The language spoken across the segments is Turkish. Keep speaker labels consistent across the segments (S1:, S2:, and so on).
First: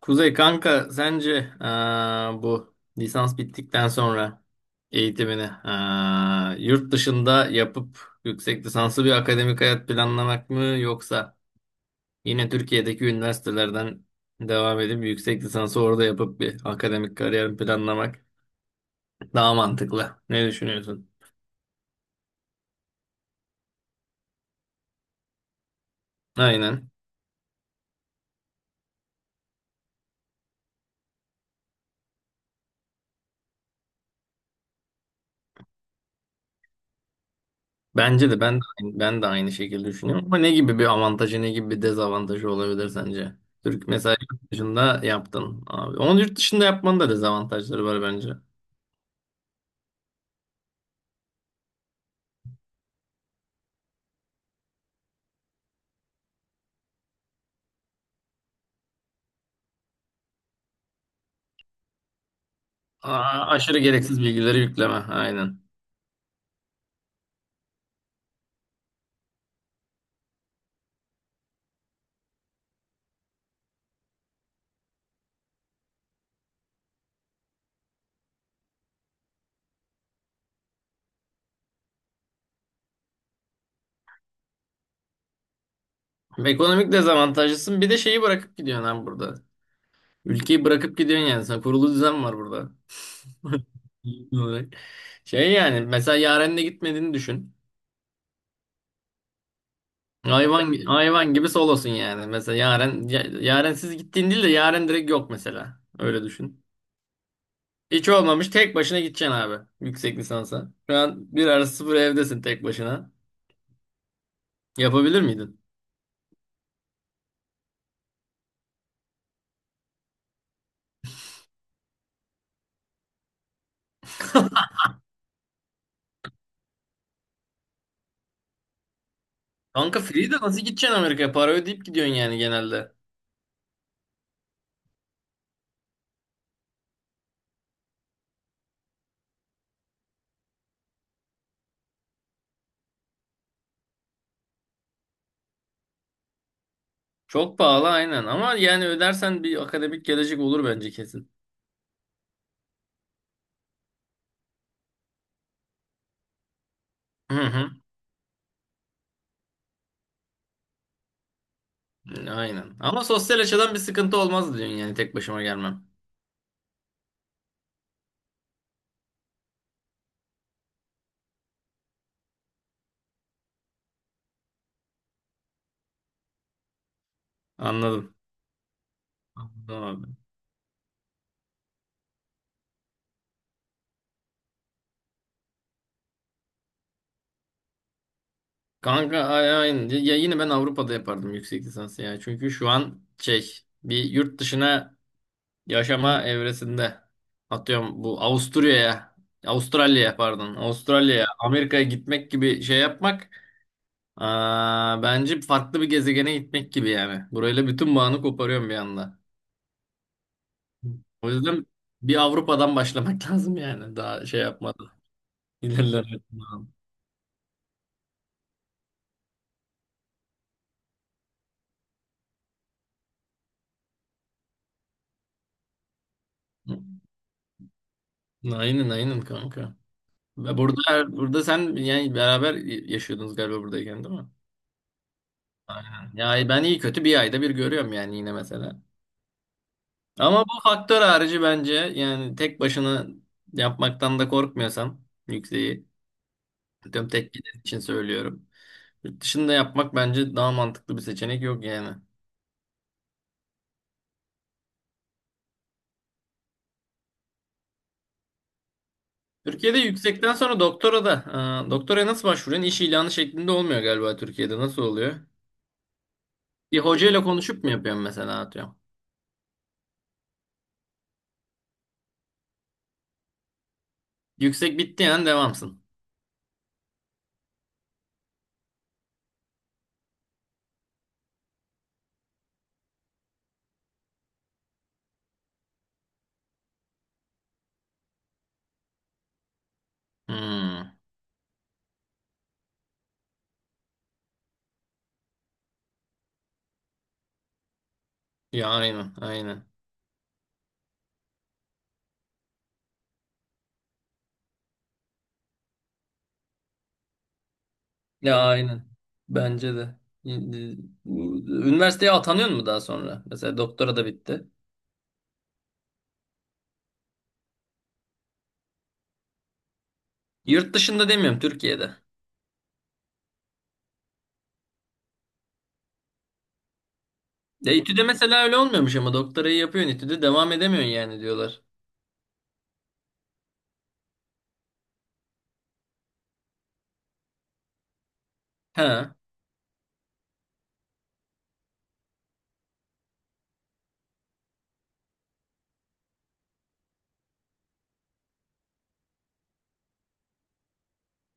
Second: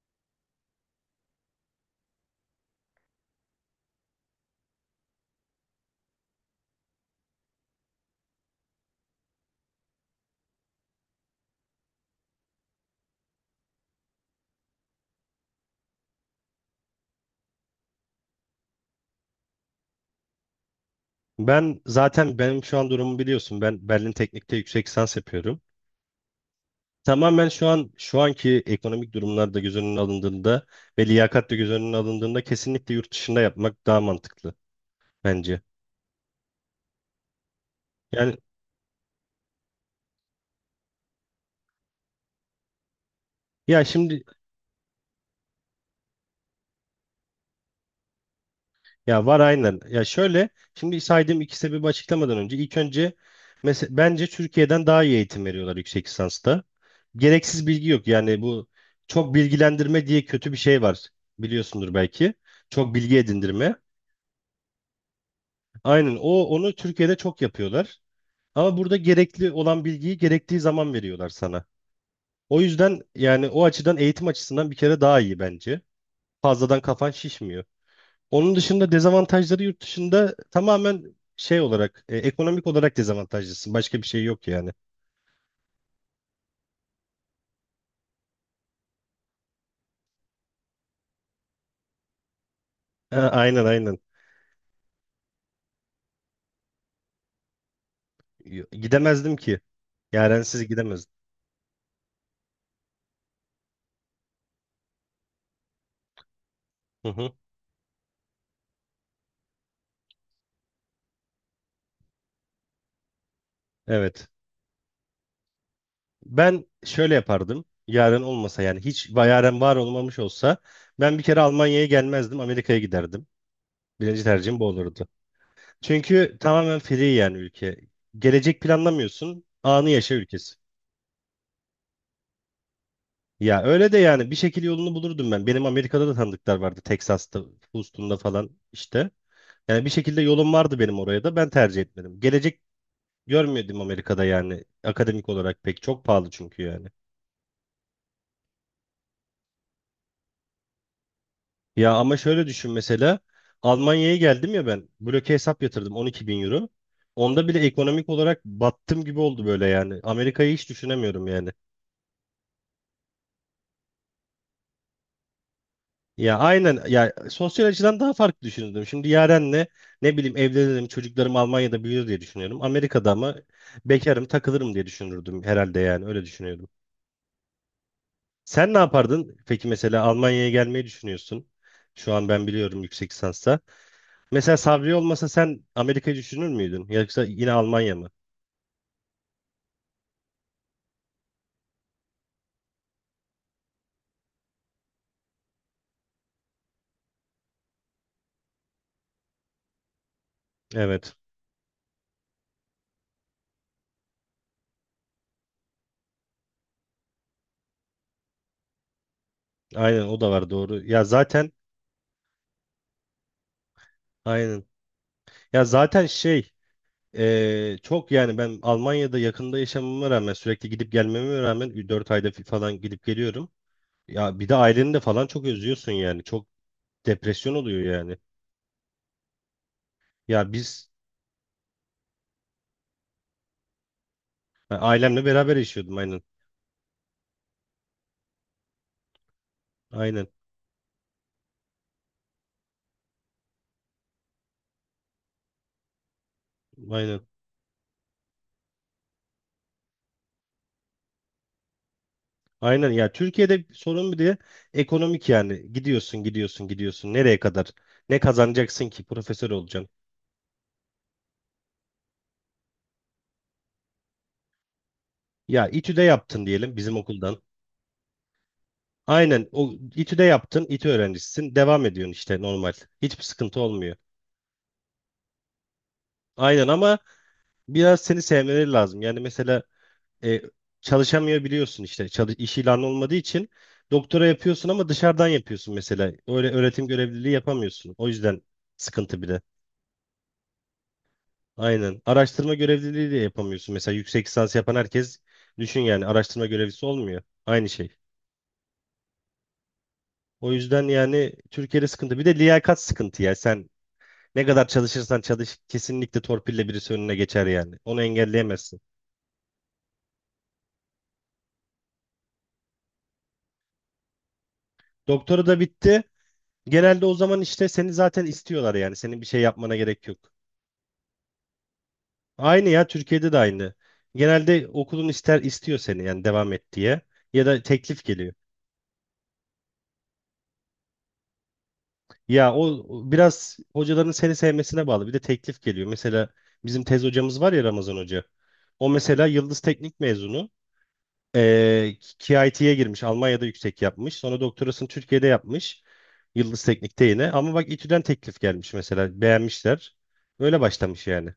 S1: Kuzey kanka sence bu lisans bittikten sonra eğitimini yurt dışında yapıp yüksek lisanslı bir akademik hayat planlamak mı, yoksa yine Türkiye'deki üniversitelerden devam edip yüksek lisansı orada yapıp bir akademik kariyer planlamak daha mantıklı? Ne düşünüyorsun?
S2: Ben zaten benim şu an durumumu biliyorsun. Ben Berlin Teknik'te yüksek lisans yapıyorum.
S1: Aynen.
S2: Tamamen şu an şu anki ekonomik durumlar da göz önüne alındığında ve liyakat da göz önüne alındığında kesinlikle yurt dışında yapmak daha mantıklı bence.
S1: Bence
S2: Yani
S1: de, ben de aynı şekilde düşünüyorum. Ama ne gibi bir avantajı, ne gibi bir dezavantajı olabilir sence?
S2: ya
S1: Türk mesela
S2: şimdi
S1: yurt dışında yaptın abi. Onun yurt dışında yapmanın da dezavantajları var bence.
S2: ya var aynen. Ya şöyle şimdi saydığım iki sebebi açıklamadan önce ilk önce mesela bence Türkiye'den daha iyi eğitim veriyorlar yüksek lisansta. Gereksiz bilgi yok. Yani bu çok bilgilendirme diye kötü bir şey var. Biliyorsundur belki. Çok bilgi
S1: Aa,
S2: edindirme.
S1: aşırı gereksiz bilgileri yükleme. Aynen.
S2: Aynen, onu Türkiye'de çok yapıyorlar. Ama burada gerekli olan bilgiyi gerektiği zaman veriyorlar sana. O yüzden yani o açıdan eğitim açısından bir kere daha iyi bence. Fazladan kafan şişmiyor. Onun dışında dezavantajları yurt dışında tamamen şey olarak ekonomik olarak dezavantajlısın. Başka bir şey yok yani.
S1: Ekonomik dezavantajlısın. Bir de şeyi bırakıp gidiyorsun abi burada. Ülkeyi bırakıp gidiyorsun yani. Sen, kurulu düzen var burada.
S2: Ha, aynen aynen.
S1: Şey yani mesela Yaren'le gitmediğini düşün.
S2: Gidemezdim ki. Yarensiz
S1: Hayvan
S2: gidemezdim.
S1: hayvan gibi solosun yani. Mesela yaren siz gittiğin değil de yaren direkt yok mesela. Öyle düşün.
S2: Hı hı.
S1: Hiç olmamış tek başına gideceksin abi yüksek lisansa. Şu an bir arası sıfır evdesin tek başına.
S2: Evet.
S1: Yapabilir miydin?
S2: Ben şöyle yapardım. Yaren olmasa yani hiç Yaren var olmamış olsa ben bir kere Almanya'ya gelmezdim. Amerika'ya giderdim. Birinci tercihim bu olurdu. Çünkü tamamen free yani ülke. Gelecek planlamıyorsun. Anı
S1: Kanka
S2: yaşa
S1: free de
S2: ülkesi.
S1: nasıl gideceksin Amerika'ya? Para ödeyip gidiyorsun yani genelde.
S2: Ya öyle de yani bir şekilde yolunu bulurdum ben. Benim Amerika'da da tanıdıklar vardı. Texas'ta, Houston'da falan işte. Yani bir şekilde yolum vardı benim oraya da. Ben tercih etmedim. Gelecek görmüyordum Amerika'da yani. Akademik olarak pek çok pahalı çünkü yani.
S1: Çok pahalı aynen, ama yani ödersen bir akademik gelecek olur bence kesin.
S2: Ya ama şöyle düşün mesela. Almanya'ya geldim ya ben. Bloke hesap yatırdım 12 bin euro.
S1: Hı
S2: Onda bile
S1: hı.
S2: ekonomik olarak battım gibi oldu böyle yani. Amerika'yı hiç düşünemiyorum yani.
S1: Aynen. Ama sosyal açıdan bir sıkıntı olmaz diyorsun yani tek başıma gelmem.
S2: Ya aynen ya sosyal açıdan daha farklı düşünürdüm. Şimdi Yaren'le ne bileyim evlenirim, çocuklarım Almanya'da büyür diye düşünüyorum. Amerika'da ama bekarım, takılırım diye düşünürdüm herhalde yani öyle düşünüyordum.
S1: Anladım.
S2: Sen ne yapardın? Peki
S1: Anladım
S2: mesela
S1: abi.
S2: Almanya'ya gelmeyi düşünüyorsun. Şu an ben biliyorum yüksek lisansa. Mesela Sabri olmasa sen Amerika'yı düşünür müydün? Yoksa yine Almanya mı?
S1: Kanka aynen. Ya yine ben Avrupa'da yapardım yüksek lisansı ya. Çünkü şu an şey, bir yurt dışına yaşama evresinde. Atıyorum bu
S2: Evet.
S1: Avustralya'ya, Amerika'ya gitmek gibi şey yapmak, bence farklı bir gezegene gitmek gibi yani. Burayla bütün bağını koparıyorum bir anda.
S2: Aynen o da var doğru. Ya
S1: O
S2: zaten
S1: yüzden bir Avrupa'dan başlamak lazım yani, daha şey
S2: aynen.
S1: yapmadan.
S2: Ya zaten
S1: İlerlemek
S2: şey.
S1: lazım.
S2: Çok yani ben Almanya'da yakında yaşamama rağmen sürekli gidip gelmeme rağmen 4 ayda falan gidip geliyorum. Ya bir de aileni de falan çok özlüyorsun yani. Çok depresyon oluyor yani.
S1: Aynen aynen kanka.
S2: Ya
S1: Ve
S2: biz
S1: burada sen yani beraber yaşıyordunuz galiba buradayken, değil mi?
S2: Ben ailemle beraber yaşıyordum
S1: Aynen.
S2: aynen.
S1: Ya ben iyi kötü bir ayda bir görüyorum yani yine mesela.
S2: Aynen.
S1: Ama bu faktör harici bence yani, tek başına yapmaktan da korkmuyorsan yükseği, tüm
S2: Aynen.
S1: tek giden için söylüyorum. Yurt dışında yapmak bence daha mantıklı, bir seçenek yok yani.
S2: Aynen ya Türkiye'de sorun bir de ekonomik yani. Gidiyorsun gidiyorsun gidiyorsun. Nereye kadar? Ne kazanacaksın ki? Profesör
S1: Türkiye'de
S2: olacaksın.
S1: yüksekten sonra doktora da doktoraya nasıl başvuruyorsun? İş ilanı şeklinde olmuyor galiba Türkiye'de. Nasıl oluyor?
S2: Ya İTÜ'de yaptın diyelim
S1: Bir
S2: bizim
S1: hocayla
S2: okuldan.
S1: konuşup mu yapıyorsun mesela, atıyorum?
S2: Aynen o İTÜ'de yaptın, İTÜ öğrencisisin. Devam ediyorsun işte normal. Hiçbir sıkıntı olmuyor.
S1: Yüksek bitti yani devamsın.
S2: Aynen ama biraz seni sevmeleri lazım. Yani mesela e, çalışamıyor biliyorsun işte çalış, iş ilanı olmadığı için doktora yapıyorsun ama dışarıdan yapıyorsun mesela. Öyle öğretim görevliliği yapamıyorsun. O yüzden sıkıntı bir de.
S1: Hmm.
S2: Aynen. Araştırma görevliliği de yapamıyorsun. Mesela yüksek lisans yapan herkes düşün yani araştırma görevlisi olmuyor. Aynı şey.
S1: Ya aynen, aynen.
S2: O yüzden yani Türkiye'de sıkıntı. Bir de liyakat sıkıntı ya. Sen ne kadar çalışırsan çalış kesinlikle torpille birisi önüne geçer yani. Onu
S1: Ya
S2: engelleyemezsin.
S1: aynen. Bence de. Üniversiteye atanıyor mu daha sonra? Mesela doktora da bitti.
S2: Doktora da bitti. Genelde o zaman işte seni zaten istiyorlar yani. Senin bir şey yapmana gerek yok.
S1: Yurt dışında demiyorum, Türkiye'de.
S2: Aynı ya Türkiye'de de aynı. Genelde okulun ister istiyor seni yani devam et diye. Ya da
S1: Ya İTÜ'de
S2: teklif geliyor.
S1: mesela öyle olmuyormuş, ama doktorayı yapıyorsun İTÜ'de, devam edemiyorsun yani diyorlar.
S2: Ya o biraz hocaların seni sevmesine bağlı. Bir de teklif geliyor. Mesela bizim tez hocamız var ya Ramazan Hoca.
S1: He,
S2: O mesela Yıldız Teknik mezunu. Ee, KIT'ye girmiş. Almanya'da yüksek yapmış. Sonra doktorasını Türkiye'de yapmış. Yıldız Teknik'te yine. Ama bak İTÜ'den teklif gelmiş mesela. Beğenmişler. Öyle başlamış yani.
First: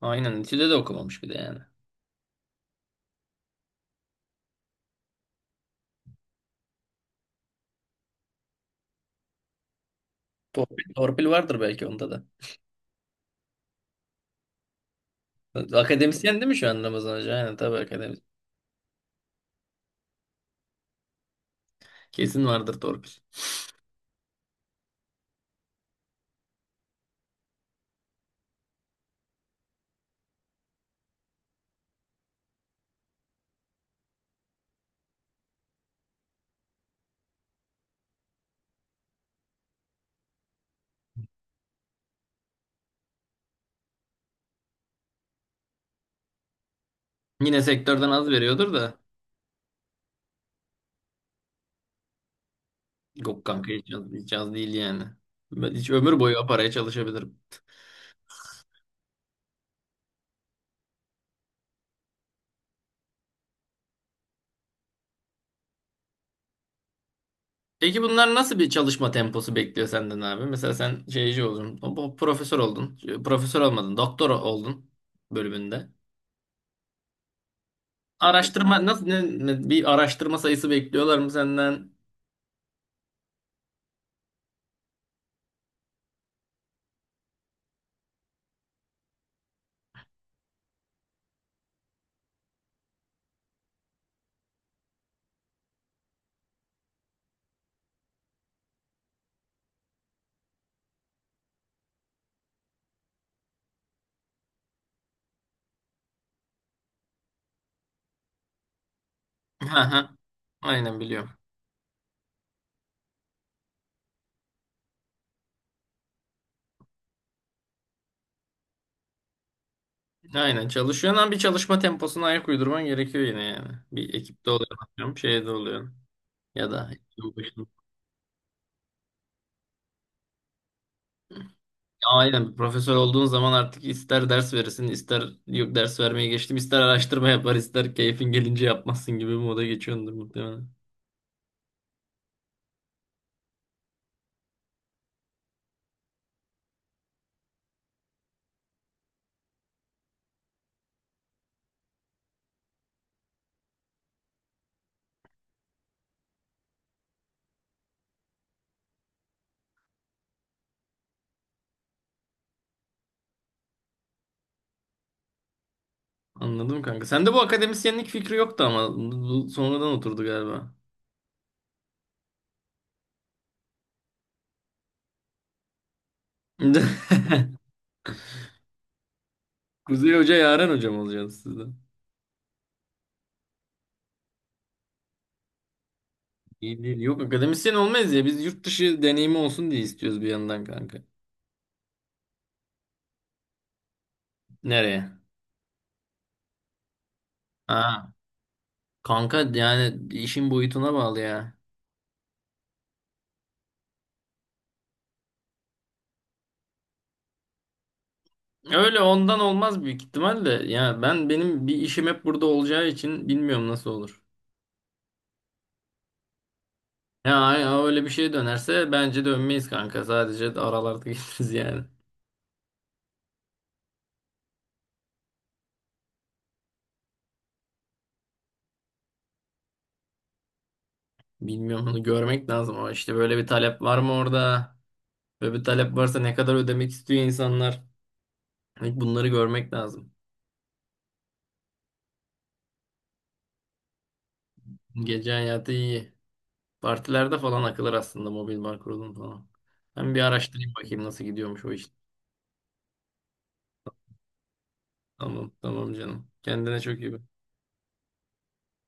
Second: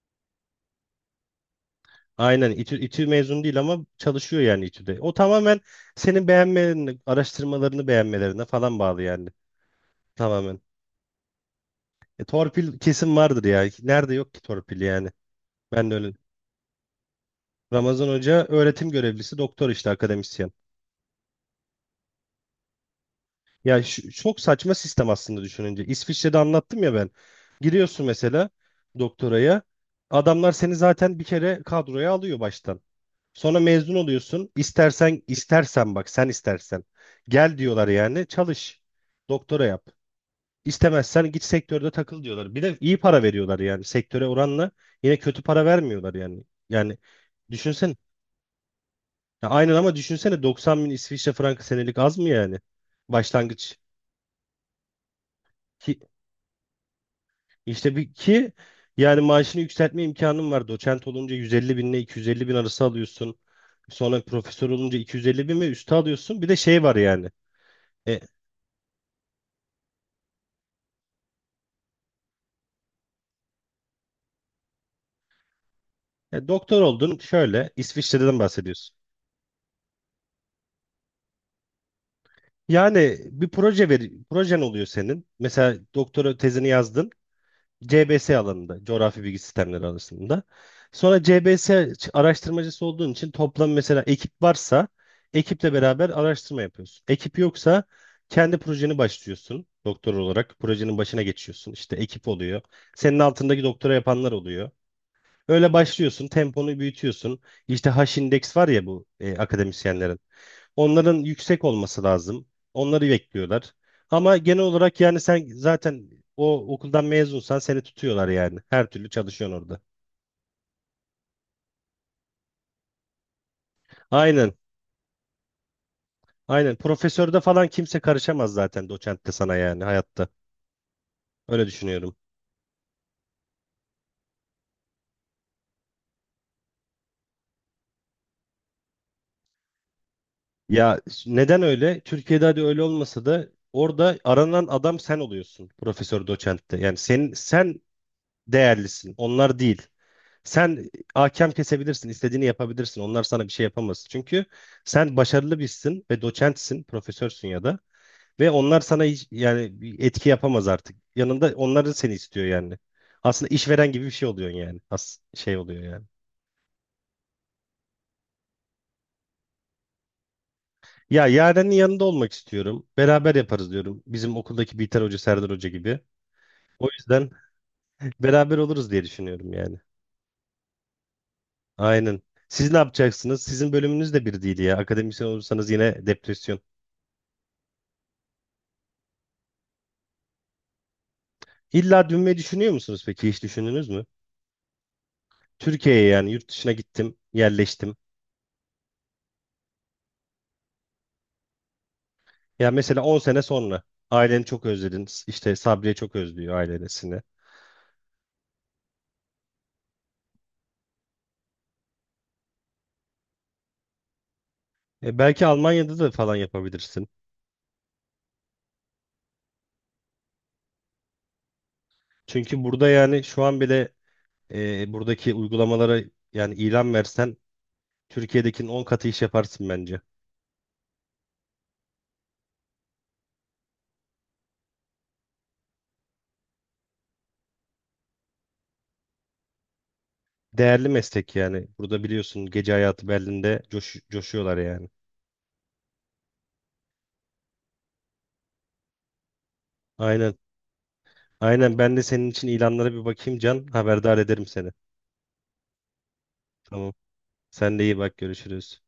S1: aynen, İTÜ'de de okumamış bir de yani.
S2: Aynen, İTÜ mezun değil ama çalışıyor yani İTÜ'de. O tamamen senin beğenmelerini, araştırmalarını beğenmelerine falan bağlı yani. Tamamen.
S1: Torpil vardır belki onda da.
S2: Torpil kesin vardır ya. Nerede yok ki torpil yani. Ben de öyle.
S1: Akademisyen değil mi şu an Ramazan Hoca? Aynen tabii
S2: Ramazan
S1: akademisyen.
S2: Hoca öğretim görevlisi, doktor işte akademisyen.
S1: Kesin vardır torpil.
S2: Ya çok saçma sistem aslında düşününce. İsviçre'de anlattım ya ben. Giriyorsun mesela doktoraya. Adamlar seni zaten bir kere kadroya alıyor baştan. Sonra mezun oluyorsun. İstersen istersen bak sen istersen. Gel diyorlar yani çalış. Doktora yap. İstemezsen git sektörde takıl diyorlar. Bir de iyi para veriyorlar yani sektöre oranla. Yine kötü para vermiyorlar yani. Yani
S1: Yine
S2: düşünsen.
S1: sektörden az veriyordur da.
S2: Ya aynen ama düşünsene 90 bin İsviçre frankı senelik az mı yani?
S1: Yok kanka,
S2: Başlangıç.
S1: hiç az değil yani. Ben hiç
S2: Ki,
S1: ömür boyu o paraya çalışabilirim.
S2: işte bir ki yani maaşını yükseltme imkanın var. Doçent olunca 150 bin ile 250 bin arası alıyorsun. Sonra profesör olunca 250 bin ve üstü alıyorsun. Bir de şey var yani.
S1: Peki
S2: E,
S1: bunlar nasıl bir çalışma temposu bekliyor senden abi? Mesela sen şeyci oldun, o profesör oldun, profesör olmadın, doktor oldun bölümünde.
S2: doktor oldun şöyle İsviçre'den
S1: Araştırma
S2: bahsediyorsun.
S1: nasıl, bir araştırma sayısı bekliyorlar mı senden?
S2: Yani bir proje ver, projen oluyor senin. Mesela doktora tezini yazdın. C B S alanında, coğrafi bilgi sistemleri alanında. Sonra C B CBS araştırmacısı olduğun için toplam mesela ekip varsa ekiple beraber araştırma yapıyorsun. Ekip yoksa kendi projeni başlıyorsun doktor olarak. Projenin başına geçiyorsun. İşte ekip oluyor. Senin altındaki doktora yapanlar oluyor. Öyle başlıyorsun, temponu büyütüyorsun. İşte h indeks var ya bu
S1: Ha ha.
S2: akademisyenlerin.
S1: Aynen
S2: Onların
S1: biliyorum.
S2: yüksek olması lazım. Onları bekliyorlar. Ama genel olarak yani sen zaten o okuldan mezunsan seni tutuyorlar yani. Her türlü çalışıyorsun orada.
S1: Aynen çalışıyorsun, ama bir çalışma temposuna ayak uydurman gerekiyor yine yani. Bir ekipte
S2: Aynen.
S1: oluyor, atıyorum, şeyde oluyor ya
S2: Aynen.
S1: da
S2: Profesörde falan kimse karışamaz zaten doçentte sana yani hayatta. Öyle düşünüyorum.
S1: aynen, profesör olduğun zaman artık ister ders verirsin, ister yok ders vermeye geçtim, ister araştırma yapar, ister keyfin gelince yapmazsın gibi bir moda geçiyordur muhtemelen.
S2: Ya neden öyle? Türkiye'de hadi öyle olmasa da orada aranan adam sen oluyorsun profesör doçentte. Yani sen değerlisin. Onlar değil. Sen hakem kesebilirsin, istediğini yapabilirsin. Onlar sana bir şey yapamaz. Çünkü sen başarılı birisin ve doçentsin, profesörsün ya da ve onlar sana hiç, yani bir etki yapamaz artık. Yanında onlar seni istiyor yani. Aslında işveren gibi bir şey oluyorsun yani. Şey oluyor yani.
S1: Anladım kanka. Sende bu akademisyenlik fikri yoktu, ama bu sonradan oturdu galiba.
S2: Ya Yaren'in yanında olmak istiyorum. Beraber yaparız diyorum. Bizim okuldaki Biter Hoca, Serdar Hoca gibi. O yüzden beraber oluruz diye düşünüyorum yani.
S1: Kuzey Hoca, Yaren Hocam olacaksınız sizden.
S2: Aynen. Siz ne yapacaksınız? Sizin bölümünüz de bir değil ya. Akademisyen olursanız yine depresyon.
S1: İyi değil. Yok, akademisyen olmayız ya. Biz yurt dışı deneyimi olsun diye istiyoruz bir yandan kanka.
S2: İlla dönmeyi düşünüyor musunuz peki? Hiç düşündünüz mü?
S1: Nereye?
S2: Türkiye'ye yani yurt dışına gittim, yerleştim.
S1: Ha. Kanka yani işin boyutuna bağlı ya.
S2: Ya mesela 10 sene sonra aileni çok özledin. İşte Sabriye çok özlüyor ailesini.
S1: Öyle ondan olmaz büyük ihtimalle. Ya ben, benim bir işim hep burada olacağı için bilmiyorum nasıl olur.
S2: E belki Almanya'da da falan yapabilirsin.
S1: Ya ay- ay öyle bir şey dönerse bence dönmeyiz kanka. Sadece de aralarda geliriz yani.
S2: Çünkü burada yani şu an bile buradaki uygulamalara yani ilan versen Türkiye'dekinin 10 katı iş yaparsın bence.
S1: Bilmiyorum, onu görmek lazım, ama işte böyle bir talep var mı orada? Böyle bir talep varsa, ne kadar ödemek istiyor insanlar? Hani bunları görmek lazım.
S2: Değerli meslek yani. Burada biliyorsun gece hayatı Berlin'de coşuyorlar yani.
S1: Gece hayatı iyi. Partilerde falan akılır aslında, mobil bar kurulum falan. Ben bir
S2: Aynen.
S1: araştırayım bakayım nasıl gidiyormuş o
S2: Aynen
S1: iş.
S2: ben de senin için ilanlara bir bakayım Can. Haberdar ederim seni.
S1: Tamam tamam canım. Kendine
S2: Tamam.
S1: çok iyi bak.
S2: Sen de iyi bak görüşürüz.